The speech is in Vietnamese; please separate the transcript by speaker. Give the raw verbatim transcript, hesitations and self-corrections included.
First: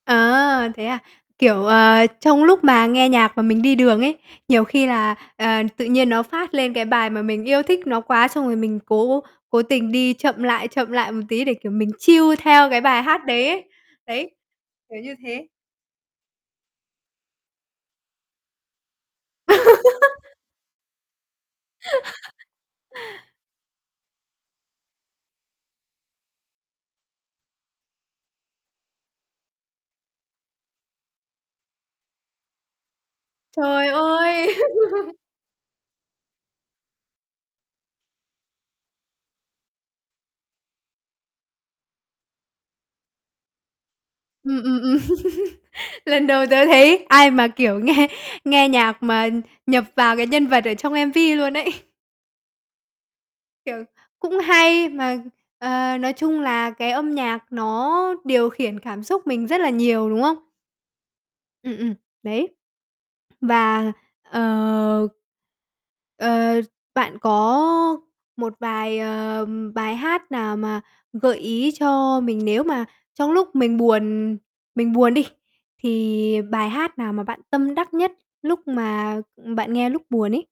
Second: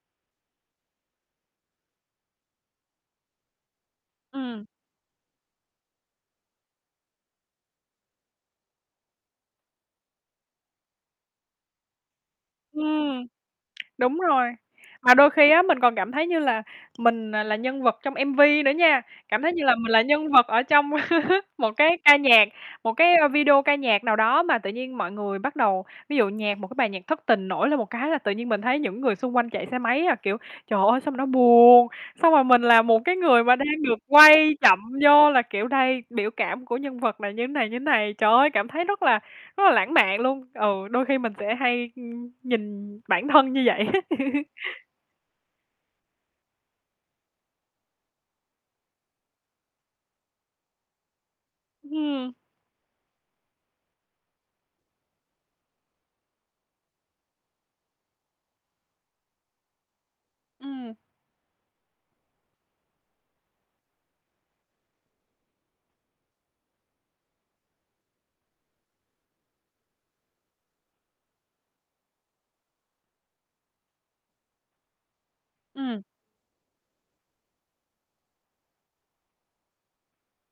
Speaker 1: À, thế à? Kiểu, ờ, trong lúc mà nghe nhạc mà mình đi đường ấy, nhiều
Speaker 2: Ừm.
Speaker 1: khi là, ờ, tự nhiên nó phát lên cái bài mà mình yêu thích nó quá, xong rồi mình cố cố tình đi chậm lại, chậm lại một tí để, kiểu, mình chill theo cái bài
Speaker 2: Ừm,
Speaker 1: hát đấy ấy.
Speaker 2: đúng
Speaker 1: Đấy,
Speaker 2: rồi.
Speaker 1: kiểu
Speaker 2: Mà
Speaker 1: như
Speaker 2: đôi
Speaker 1: thế.
Speaker 2: khi á, mình còn cảm thấy như là mình, à, là nhân vật trong M-V nữa nha, cảm thấy như là mình là nhân vật ở trong một cái ca nhạc, một cái, ơ, video ca nhạc nào đó. Mà tự nhiên mọi người bắt đầu ví dụ nhạc một cái bài nhạc thất tình nổi lên một cái là tự nhiên mình thấy những người xung quanh chạy xe máy, à, kiểu, trời ơi, sao mà nó buồn, xong rồi mình là một cái người mà đang
Speaker 1: Trời
Speaker 2: được quay
Speaker 1: ơi!
Speaker 2: chậm vô là kiểu đây biểu cảm của nhân vật này như này, như này, trời ơi, cảm thấy rất là rất là lãng mạn luôn. Ừ, đôi khi mình sẽ hay, ưm, nhìn bản thân như vậy.
Speaker 1: Ừm, ừm, ừm, lần đầu tớ thấy ai mà kiểu nghe nghe nhạc mà nhập vào cái nhân vật ở trong M-V luôn ấy.
Speaker 2: Ừm.
Speaker 1: Kiểu, cũng hay mà, ờ, nói chung là cái âm nhạc nó điều khiển cảm xúc mình rất là nhiều, đúng không?
Speaker 2: Ừm.
Speaker 1: Ừm, ừm, đấy. Và, ờ ờ, bạn có một vài, ờm, bài hát nào mà gợi ý cho mình nếu mà trong lúc mình buồn mình buồn đi,
Speaker 2: Ừm.
Speaker 1: thì bài hát nào mà bạn tâm đắc nhất lúc mà, ừm, bạn nghe lúc buồn ấy?